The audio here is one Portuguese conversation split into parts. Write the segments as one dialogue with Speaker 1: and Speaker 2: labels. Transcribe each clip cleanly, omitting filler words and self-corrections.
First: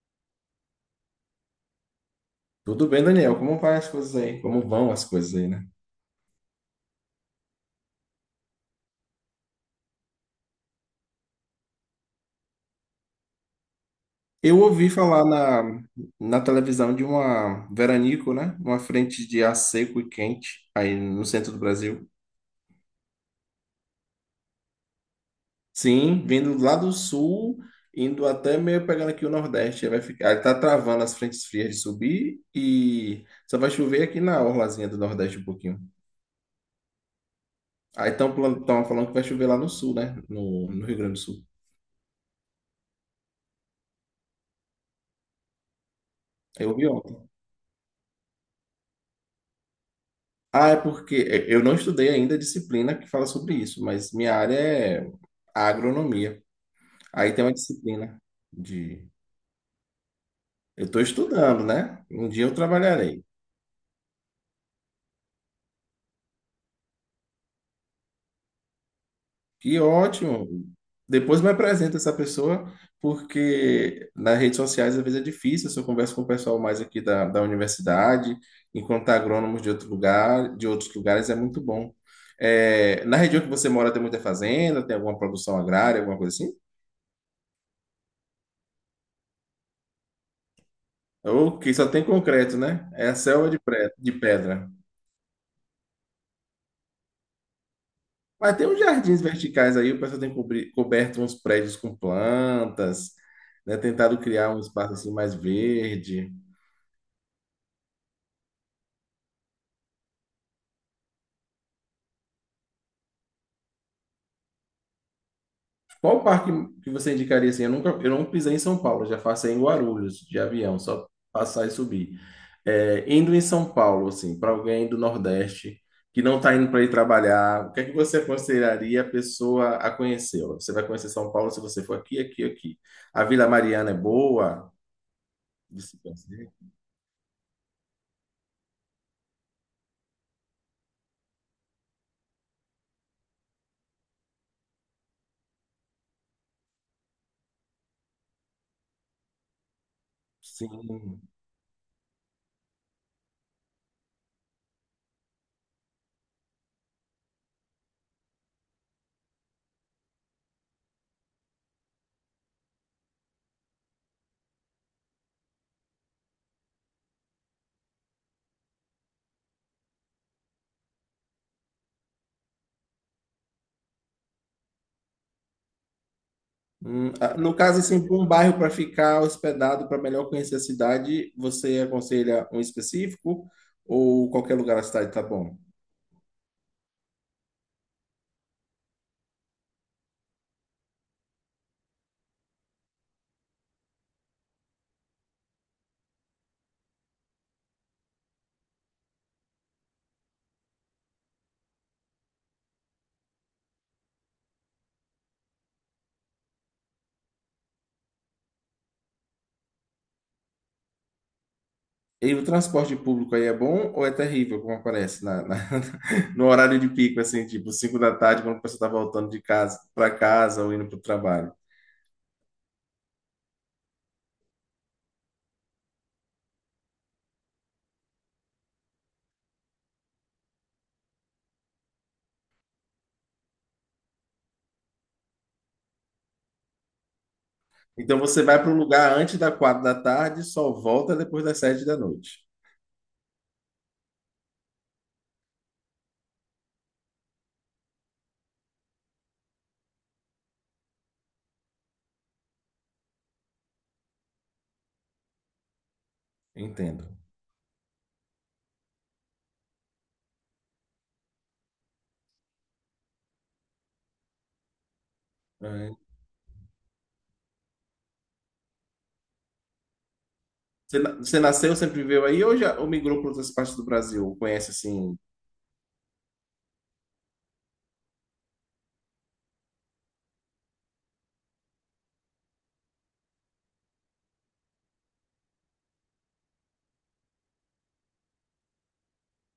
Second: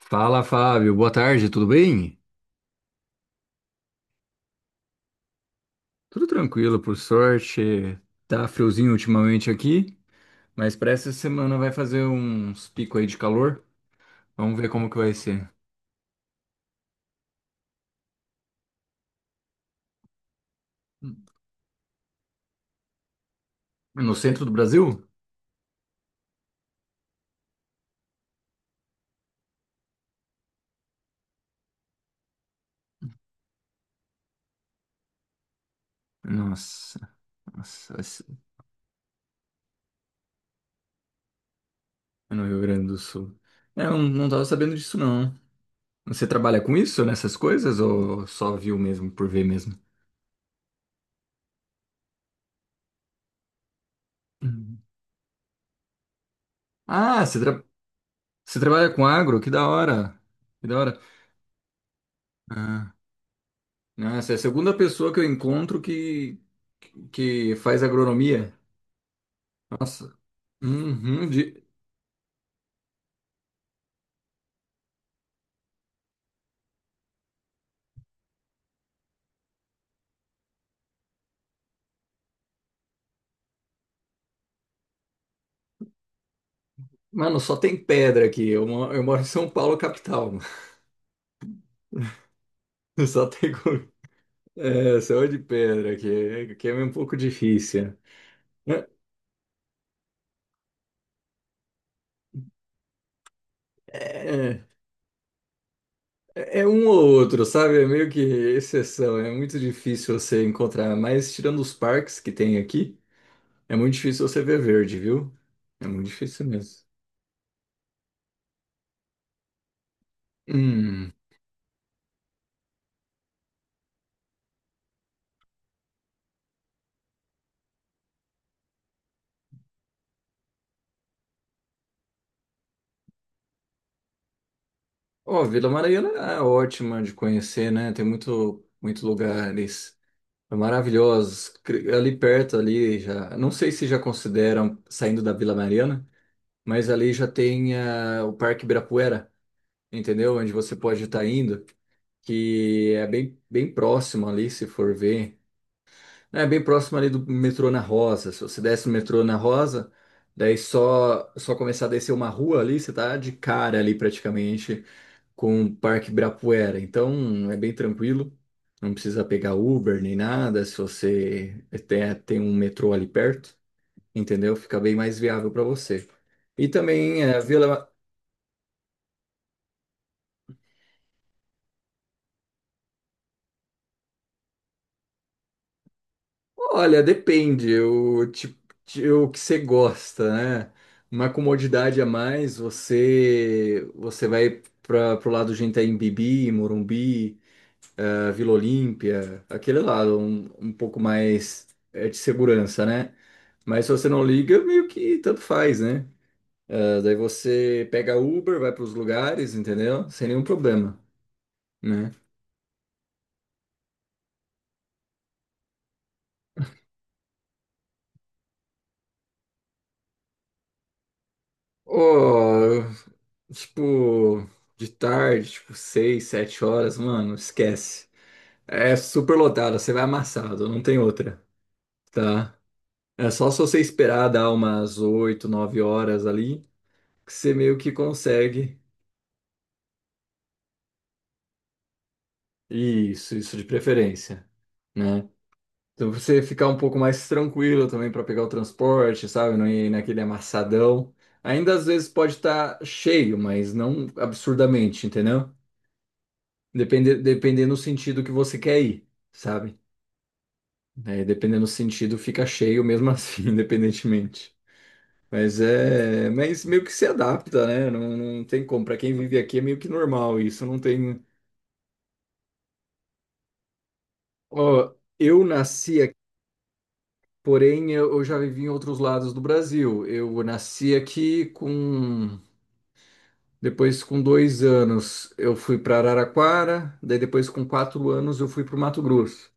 Speaker 1: Fala, Fábio. Boa tarde, tudo bem?
Speaker 2: Tudo bem, Daniel? Como vai as coisas aí? Como vão as coisas aí, né?
Speaker 1: Tudo tranquilo, por sorte. Tá friozinho ultimamente aqui, mas para essa semana vai fazer uns picos aí de calor.
Speaker 2: Eu
Speaker 1: Vamos ver como
Speaker 2: ouvi
Speaker 1: que vai
Speaker 2: falar
Speaker 1: ser.
Speaker 2: na televisão de uma veranico, né? Uma frente de ar seco e quente aí
Speaker 1: É.
Speaker 2: no centro do Brasil.
Speaker 1: No centro do Brasil?
Speaker 2: Sim, vindo lá do sul, indo até meio pegando aqui o Nordeste. Aí vai ficar, aí tá travando as frentes frias de subir e só vai chover aqui na orlazinha do Nordeste um pouquinho.
Speaker 1: Nossa, nossa. vai
Speaker 2: Aí
Speaker 1: ser-
Speaker 2: estão falando que vai chover lá no sul, né? No Rio Grande do Sul.
Speaker 1: é no Rio Grande do Sul. É, eu não tava sabendo disso, não. Você trabalha
Speaker 2: Eu
Speaker 1: com
Speaker 2: ouvi ó.
Speaker 1: isso, nessas coisas, ou só viu mesmo, por ver mesmo?
Speaker 2: Ah, é porque é, eu não estudei ainda a disciplina que fala sobre isso, mas minha área
Speaker 1: Uhum.
Speaker 2: é a agronomia.
Speaker 1: Ah,
Speaker 2: Aí
Speaker 1: você,
Speaker 2: tem uma
Speaker 1: tra-
Speaker 2: disciplina
Speaker 1: você trabalha com
Speaker 2: de.
Speaker 1: agro? Que da hora. Que da
Speaker 2: Eu
Speaker 1: hora.
Speaker 2: estou estudando, né? Um dia eu
Speaker 1: Ah.
Speaker 2: trabalharei.
Speaker 1: Nossa, é a segunda pessoa que eu encontro que faz agronomia.
Speaker 2: Que
Speaker 1: Nossa.
Speaker 2: ótimo!
Speaker 1: Uhum,
Speaker 2: Depois me
Speaker 1: de-
Speaker 2: apresenta essa pessoa, porque nas redes sociais às vezes é difícil. Se eu converso com o pessoal mais aqui da universidade, enquanto agrônomos de outro lugar, de outros lugares, é muito bom. É, na região que você mora tem muita fazenda, tem alguma produção agrária, alguma coisa assim?
Speaker 1: Mano, só tem pedra aqui. Eu moro em São Paulo, capital.
Speaker 2: Ou que só tem concreto, né? É a
Speaker 1: Só
Speaker 2: selva
Speaker 1: tem co-
Speaker 2: de pedra.
Speaker 1: só de pedra aqui, que é um pouco difícil.
Speaker 2: Mas tem uns
Speaker 1: É,
Speaker 2: jardins verticais aí, o pessoal tem coberto uns prédios com plantas, né? Tentado criar um
Speaker 1: é,
Speaker 2: espaço assim mais verde.
Speaker 1: é um ou outro, sabe? É meio que exceção. É muito difícil você encontrar. Mas tirando os parques que tem aqui, é muito difícil você ver verde, viu? É muito
Speaker 2: Qual
Speaker 1: difícil
Speaker 2: parque
Speaker 1: mesmo.
Speaker 2: que você indicaria assim? Eu não pisei em São Paulo, já passei em Guarulhos de avião, só
Speaker 1: Hum.
Speaker 2: passar e subir. É, indo em São Paulo, assim, para alguém do Nordeste que não está indo para ir trabalhar, o que é que você aconselharia a pessoa a conhecer? Ó, você vai conhecer São Paulo se você for aqui, aqui, aqui. A Vila Mariana é boa
Speaker 1: Ó, Vila
Speaker 2: de se
Speaker 1: Mariana é
Speaker 2: conhecer?
Speaker 1: ótima de conhecer, né? Tem muito, muito lugares maravilhosos. Ali perto, ali já. Não sei se já consideram saindo da Vila Mariana, mas ali já tem o Parque Ibirapuera, entendeu? Onde você pode
Speaker 2: Sim.
Speaker 1: estar indo, que é bem, bem próximo ali, se for ver. É bem próximo ali do metrô na Rosa. Se você desce no metrô na Rosa, daí só começar a descer uma rua ali, você tá de cara ali praticamente com o Parque Ibirapuera. Então é bem tranquilo, não precisa pegar Uber nem nada. Se você tem um metrô ali perto, entendeu? Fica bem mais viável para você. E também é, a
Speaker 2: No caso,
Speaker 1: Vila.
Speaker 2: assim, para um bairro para ficar hospedado, para melhor conhecer a cidade, você aconselha um específico ou qualquer lugar da cidade tá bom?
Speaker 1: Olha, depende o tipo, o que você gosta, né? Uma comodidade a mais, você vai para pro lado de Itaim Bibi, Morumbi, a Vila Olímpia, aquele lado, um pouco mais de segurança, né? Mas se você não liga, meio que tanto faz, né? Ah, daí você pega Uber, vai para os lugares, entendeu? Sem nenhum problema, né?
Speaker 2: E o transporte público aí é bom ou é terrível, como aparece no horário de pico, assim, tipo 5 da tarde, quando a pessoa está voltando de casa para casa ou indo para o trabalho?
Speaker 1: Oh, tipo, de tarde, tipo, seis, sete horas, mano, esquece. É super lotado, você vai amassado, não tem outra, tá? É só se você esperar dar umas oito, nove horas ali, que você meio que
Speaker 2: Então você vai para o
Speaker 1: consegue.
Speaker 2: lugar antes das 4 da tarde, só volta depois das sete da noite.
Speaker 1: Isso de preferência, né? Então você ficar um pouco mais tranquilo também para pegar o transporte, sabe? Não ir naquele amassadão. Ainda às vezes pode estar cheio, mas não absurdamente, entendeu?
Speaker 2: Entendo.
Speaker 1: Depende, dependendo do sentido que você quer ir, sabe? É, dependendo do sentido, fica cheio mesmo assim, independentemente. Mas
Speaker 2: É.
Speaker 1: é, mas meio que se adapta, né? Não, não tem como. Para quem vive aqui é meio que normal isso. Não
Speaker 2: Você, na-
Speaker 1: tem.
Speaker 2: você nasceu, sempre viveu aí ou já ou migrou para outras partes do Brasil? Conhece,
Speaker 1: Ó,
Speaker 2: assim,
Speaker 1: eu nasci. Porém, eu já vivi em outros lados do Brasil. Eu nasci aqui com. Depois, com 2 anos, eu fui para Araraquara. Daí, depois, com 4 anos, eu fui para o Mato Grosso.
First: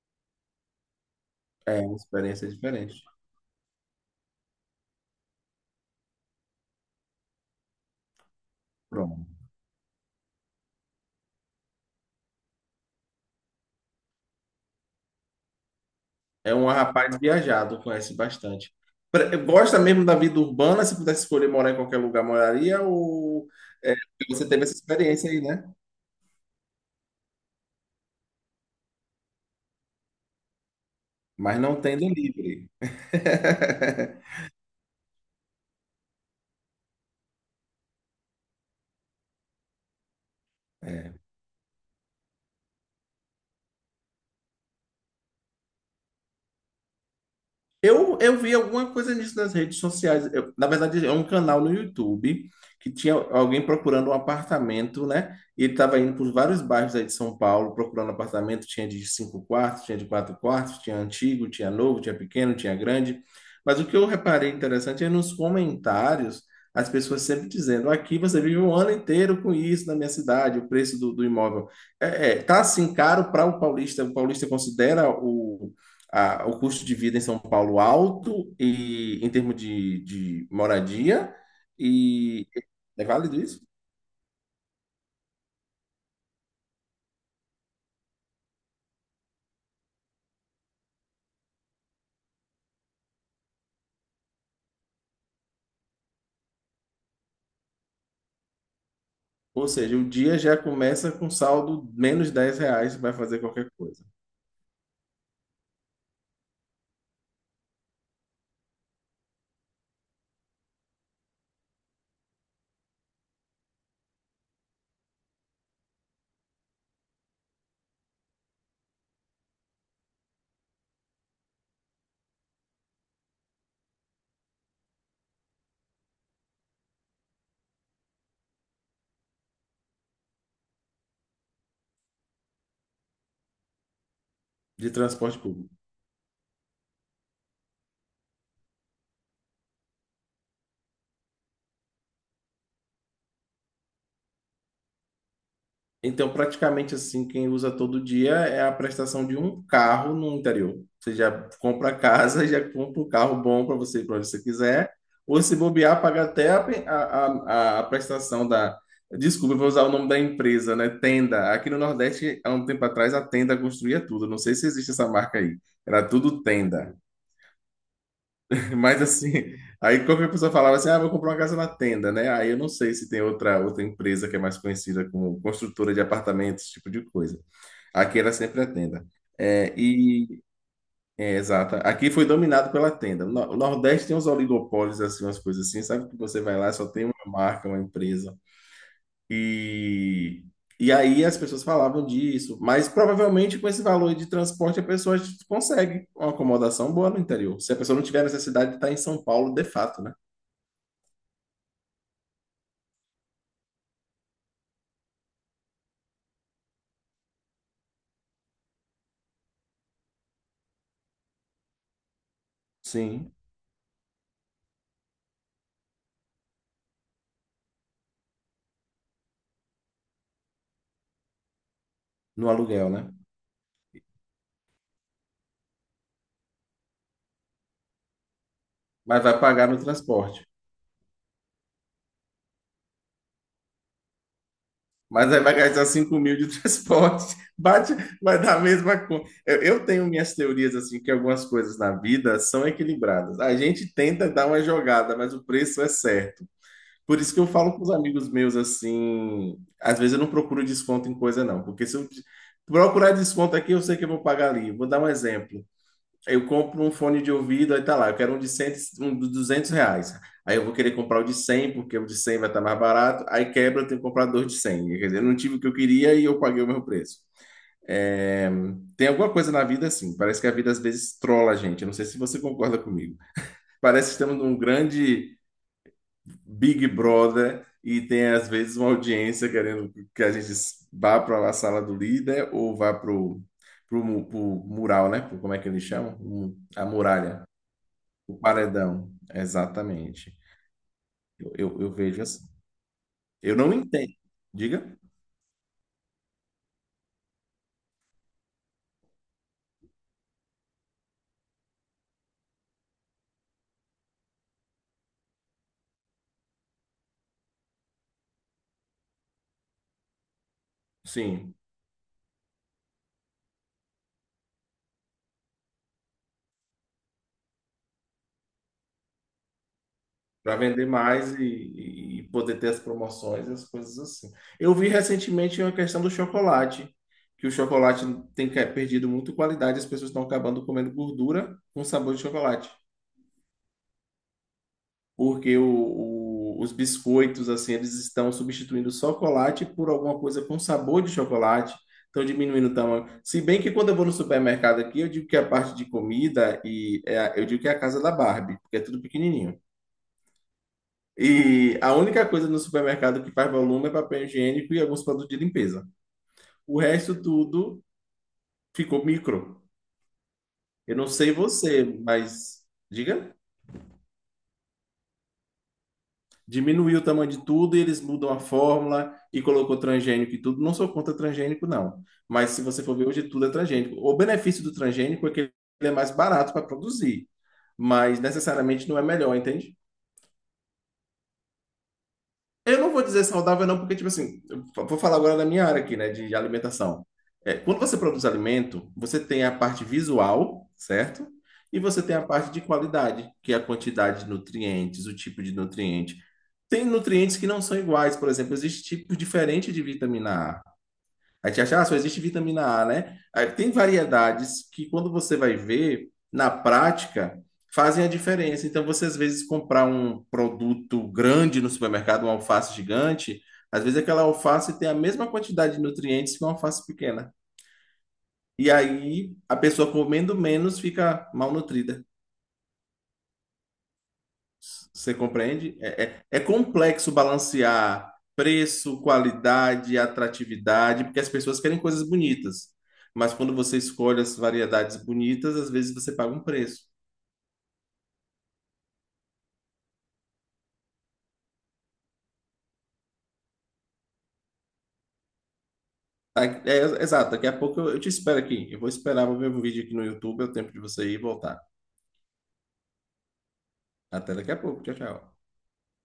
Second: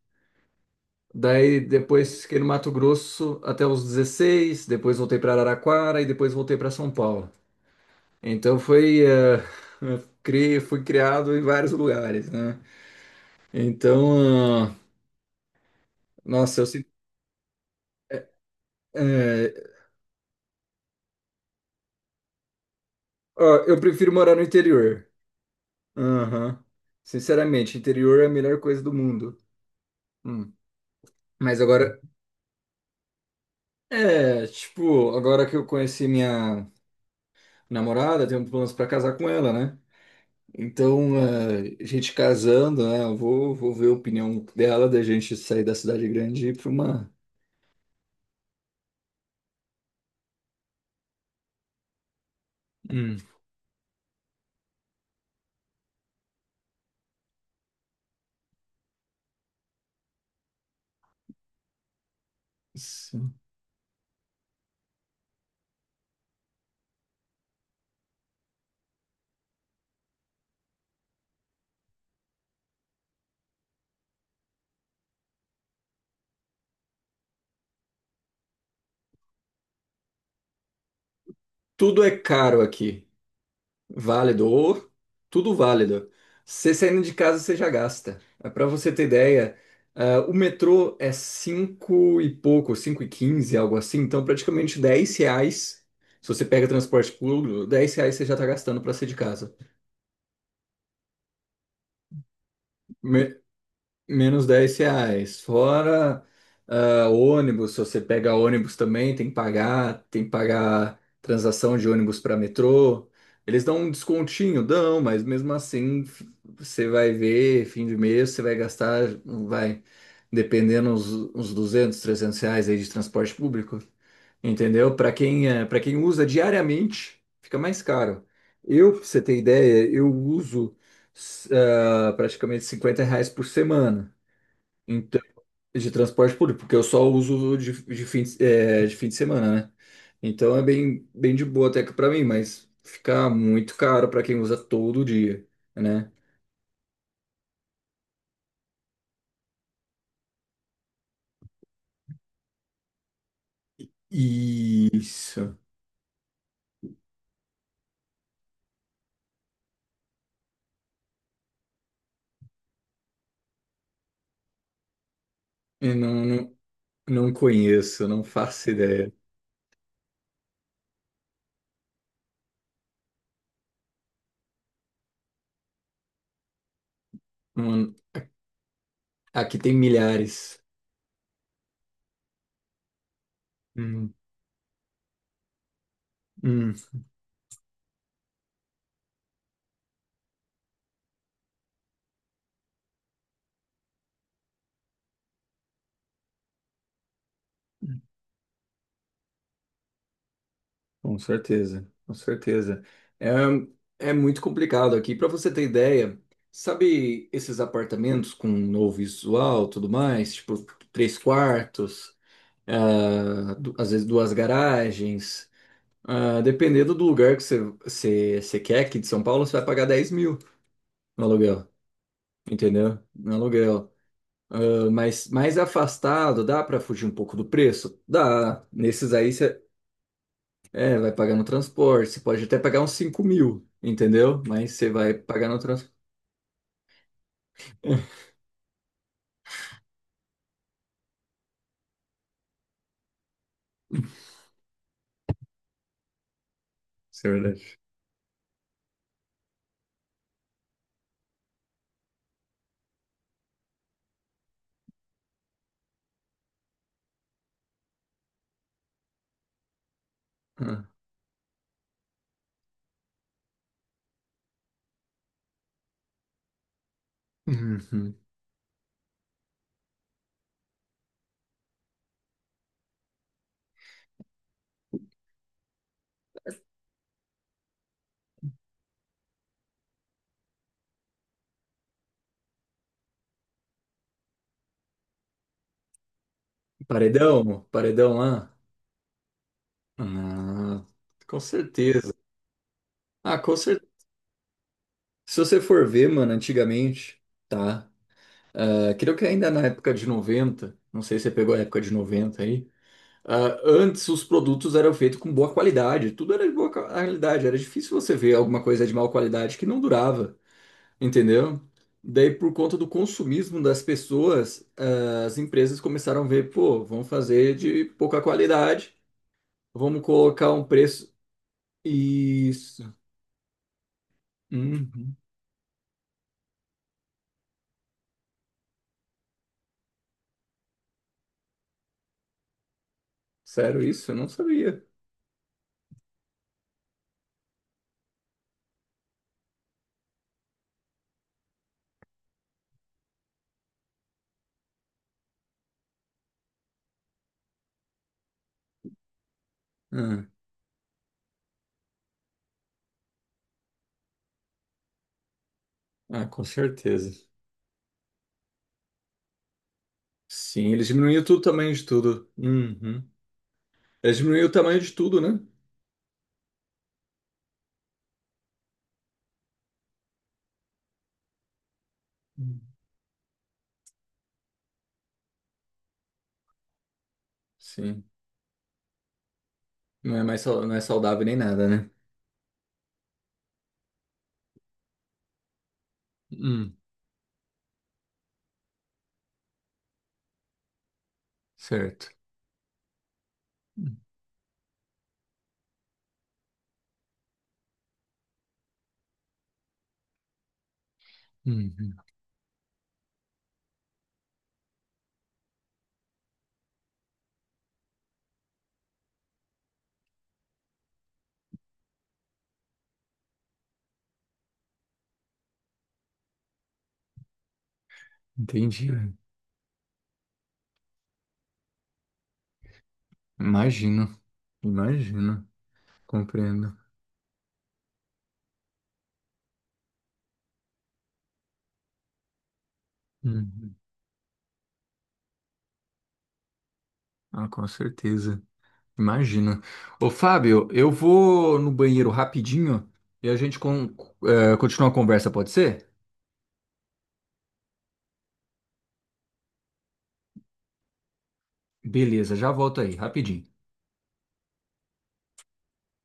Speaker 1: Daí,
Speaker 2: é uma
Speaker 1: depois, fiquei no
Speaker 2: experiência
Speaker 1: Mato
Speaker 2: diferente.
Speaker 1: Grosso até os 16. Depois, voltei para Araraquara e depois voltei para São Paulo. Então, foi.
Speaker 2: Pronto.
Speaker 1: eh, Eu fui criado em vários lugares, né? Então,
Speaker 2: É
Speaker 1: nossa, eu
Speaker 2: um
Speaker 1: sinto.
Speaker 2: rapaz viajado, conhece
Speaker 1: É,
Speaker 2: bastante.
Speaker 1: é,
Speaker 2: Gosta mesmo da vida urbana? Se pudesse escolher morar em qualquer lugar, moraria? Ou
Speaker 1: ó, eu
Speaker 2: é,
Speaker 1: prefiro morar
Speaker 2: porque
Speaker 1: no
Speaker 2: você teve essa
Speaker 1: interior.
Speaker 2: experiência aí, né?
Speaker 1: Aham. Sinceramente, interior é a melhor coisa do mundo. Hum.
Speaker 2: Mas
Speaker 1: Mas
Speaker 2: não
Speaker 1: agora,
Speaker 2: tendo livre.
Speaker 1: tipo, agora que eu conheci minha namorada, tenho planos pra casar com ela, né? Então, a gente casando, né? Eu vou ver a opinião dela da gente sair da cidade grande e ir pra uma.
Speaker 2: Eu vi alguma coisa nisso nas redes sociais. Na verdade, é um canal no YouTube que tinha
Speaker 1: Hum.
Speaker 2: alguém procurando um apartamento, né? E ele estava indo por vários bairros aí de São Paulo procurando apartamento. Tinha de cinco quartos, tinha de quatro quartos, tinha antigo, tinha novo, tinha pequeno, tinha grande.
Speaker 1: Sim.
Speaker 2: Mas o que eu reparei interessante é nos comentários as pessoas sempre dizendo: aqui você vive um ano inteiro com isso na minha cidade, o preço do imóvel. É, tá assim caro para o paulista. O paulista considera o custo de vida em São Paulo alto e em termos de moradia.
Speaker 1: Tudo é
Speaker 2: E
Speaker 1: caro
Speaker 2: é
Speaker 1: aqui.
Speaker 2: válido isso?
Speaker 1: Válido, ou tudo válido. Você saindo de casa, você já gasta. Para você ter ideia, o metrô é 5 e pouco, 5,15, algo assim, então praticamente R$ 10. Se você pega transporte público, R$ 10 você já está gastando para sair de casa.
Speaker 2: Ou seja, o dia já começa com saldo menos R$ 10, vai fazer qualquer coisa
Speaker 1: Menos R$ 10. Fora ônibus, se você pega ônibus também, tem que pagar transação de ônibus para metrô. Eles dão um descontinho, dão, mas mesmo assim você vai ver, fim de mês, você vai gastar, vai, dependendo uns R$ 200, R$ 300 aí de transporte público. Entendeu? Para quem usa diariamente, fica mais caro. Eu, pra você ter ideia, eu uso praticamente R$ 50 por semana.
Speaker 2: de
Speaker 1: Então,
Speaker 2: transporte público.
Speaker 1: de transporte público, porque eu só uso de fim de semana, né? Então é bem, bem de boa até que pra mim, mas fica muito caro pra quem usa todo dia, né?
Speaker 2: Então, praticamente assim, quem usa todo dia é a prestação de um carro no interior. Você já compra a casa, já compra um carro bom para você ir para onde você quiser, ou se
Speaker 1: Isso.
Speaker 2: bobear, paga até a, pe- a prestação da. Desculpa, eu vou usar o nome da empresa, né? Tenda. Aqui no Nordeste, há um tempo atrás, a Tenda construía tudo. Não sei se existe essa marca aí.
Speaker 1: Eu
Speaker 2: Era
Speaker 1: não,
Speaker 2: tudo
Speaker 1: não,
Speaker 2: Tenda.
Speaker 1: não conheço, não faço
Speaker 2: Mas
Speaker 1: ideia.
Speaker 2: assim, aí qualquer pessoa falava assim: ah, vou comprar uma casa na Tenda, né? Aí eu não sei se tem outra empresa que é mais conhecida como construtora de apartamentos, esse tipo de coisa.
Speaker 1: Hum,
Speaker 2: Aqui era sempre a tenda.
Speaker 1: aqui
Speaker 2: É,
Speaker 1: tem
Speaker 2: e
Speaker 1: milhares.
Speaker 2: é, exato. Aqui foi dominado pela tenda. O No- O Nordeste
Speaker 1: Hum,
Speaker 2: tem uns oligopólios, assim, umas coisas assim, sabe? Que você vai lá, e
Speaker 1: hum.
Speaker 2: só tem uma marca, uma empresa. E, e aí as pessoas falavam disso. Mas provavelmente com esse valor de transporte a pessoa consegue uma acomodação boa no interior. Se a pessoa não tiver necessidade de estar em São Paulo, de fato, né?
Speaker 1: Com certeza, com certeza. É, é muito complicado aqui. Para você ter ideia, sabe esses apartamentos com novo visual, tudo mais, tipo três quartos,
Speaker 2: Sim,
Speaker 1: às vezes duas garagens. Ah, dependendo do lugar que você quer aqui de São Paulo, você vai pagar 10.000 no aluguel,
Speaker 2: no aluguel,
Speaker 1: entendeu?
Speaker 2: né?
Speaker 1: No aluguel. Ah, mas mais afastado, dá para fugir um pouco do preço? Dá. Nesses
Speaker 2: Mas
Speaker 1: aí.
Speaker 2: vai pagar no transporte.
Speaker 1: É, vai pagar no transporte, você pode até pagar uns 5.000, entendeu? Mas você vai
Speaker 2: Mas aí
Speaker 1: pagar
Speaker 2: vai
Speaker 1: no
Speaker 2: gastar
Speaker 1: transporte.
Speaker 2: 5 mil de transporte, bate, vai dar a mesma coisa. Eu tenho minhas teorias, assim, que algumas coisas na vida são equilibradas. A gente tenta dar uma jogada, mas o preço é certo. Por
Speaker 1: Isso é
Speaker 2: isso que eu falo
Speaker 1: verdade.
Speaker 2: com os amigos meus, assim, às vezes eu não procuro desconto em coisa, não. Porque se eu procurar desconto aqui, eu sei que eu vou pagar ali. Vou dar um exemplo. Eu compro um fone de ouvido, aí tá lá, eu quero um de 100, um de R$ 200. Aí eu vou
Speaker 1: Ah.
Speaker 2: querer comprar o de 100 porque o de 100 vai estar mais barato. Aí quebra, eu tenho que comprar dois de 100. Quer dizer, eu não tive o que eu queria e eu paguei o meu preço.
Speaker 1: Uhum.
Speaker 2: É, tem alguma coisa na vida assim, parece que a vida às vezes trola a gente. Eu não sei se você concorda comigo. Parece que estamos num grande Big Brother e tem às vezes uma audiência querendo que a gente vá para a sala do líder ou vá para o mural, né? Como é que eles chamam? A muralha.
Speaker 1: Paredão, paredão
Speaker 2: O
Speaker 1: lá?
Speaker 2: paredão, exatamente.
Speaker 1: Ah, com
Speaker 2: Eu
Speaker 1: certeza.
Speaker 2: vejo assim.
Speaker 1: Ah,
Speaker 2: Eu
Speaker 1: com
Speaker 2: não
Speaker 1: certeza.
Speaker 2: entendo. Diga?
Speaker 1: Se você for ver, mano, antigamente, tá? Ah, creio que ainda na época de 90, não sei se você pegou a época de 90 aí. Antes os produtos eram feitos com boa qualidade, tudo era de boa qualidade, era difícil você ver alguma coisa de má qualidade que não durava.
Speaker 2: Sim.
Speaker 1: Entendeu? Daí, por conta do consumismo das pessoas, as empresas começaram a ver, pô, vamos fazer de pouca qualidade, vamos colocar
Speaker 2: Para
Speaker 1: um
Speaker 2: vender
Speaker 1: preço.
Speaker 2: mais e, e poder ter as
Speaker 1: Isso.
Speaker 2: promoções e as coisas assim. Eu vi
Speaker 1: Uhum.
Speaker 2: recentemente uma questão do chocolate, que o chocolate tem perdido muito qualidade, as pessoas estão acabando comendo gordura com sabor de chocolate.
Speaker 1: Sério isso? Eu não sabia.
Speaker 2: Porque os biscoitos, assim, eles estão substituindo o chocolate por alguma coisa com sabor de chocolate, estão diminuindo o tamanho. Se bem que quando eu vou no supermercado aqui, eu digo que a parte de comida eu digo que é a casa da Barbie, porque é tudo pequenininho.
Speaker 1: Ah,
Speaker 2: E a única coisa no supermercado que faz volume é papel higiênico e alguns produtos de limpeza.
Speaker 1: Ah, com
Speaker 2: O
Speaker 1: certeza.
Speaker 2: resto tudo ficou micro.
Speaker 1: Sim, eles
Speaker 2: Eu não
Speaker 1: diminuíram
Speaker 2: sei
Speaker 1: tudo, o tamanho de
Speaker 2: você,
Speaker 1: tudo.
Speaker 2: mas
Speaker 1: Uhum.
Speaker 2: diga.
Speaker 1: Eles diminuíram o tamanho de tudo, né?
Speaker 2: Diminuiu o tamanho de tudo e eles mudam a fórmula e colocou transgênico e tudo. Não sou contra transgênico, não. Mas
Speaker 1: Hum,
Speaker 2: se você for ver, hoje tudo é transgênico. O benefício do transgênico é que ele é mais barato para produzir,
Speaker 1: sim.
Speaker 2: mas necessariamente não é melhor, entende?
Speaker 1: Não é mais, não é saudável nem nada, né?
Speaker 2: Eu não vou dizer saudável, não, porque, tipo assim, vou falar agora da minha área aqui, né, de
Speaker 1: Hum,
Speaker 2: alimentação. É, quando você produz alimento, você tem a parte visual, certo? E você
Speaker 1: certo.
Speaker 2: tem a parte de qualidade, que é a
Speaker 1: Hum,
Speaker 2: quantidade de nutrientes, o tipo de nutriente. Tem nutrientes que não são iguais, por exemplo, existe tipo diferente de vitamina A. A gente acha, ah,
Speaker 1: uhum.
Speaker 2: só existe vitamina A, né? Aí tem variedades que, quando você vai ver, na prática, fazem a diferença. Então, você às vezes comprar um produto grande no supermercado, uma alface gigante, às vezes aquela alface tem a mesma quantidade de nutrientes que uma alface pequena. E
Speaker 1: Entendi.
Speaker 2: aí, a pessoa comendo menos fica malnutrida.
Speaker 1: Imagino,
Speaker 2: Você
Speaker 1: imagino,
Speaker 2: compreende? É
Speaker 1: compreendo.
Speaker 2: complexo balancear preço, qualidade, atratividade, porque as pessoas querem coisas bonitas. Mas quando
Speaker 1: Uhum.
Speaker 2: você escolhe as variedades bonitas, às vezes você paga um preço.
Speaker 1: Ah, com certeza. Imagina. Ô, Fábio, eu vou no banheiro rapidinho e a gente continua a conversa, pode ser?
Speaker 2: Tá? É, exato, daqui a pouco eu te espero aqui. Eu vou esperar, vou ver um vídeo aqui no YouTube, é o tempo de você ir e voltar.
Speaker 1: Beleza, já volto aí, rapidinho.
Speaker 2: Até daqui a pouco. Tchau, tchau.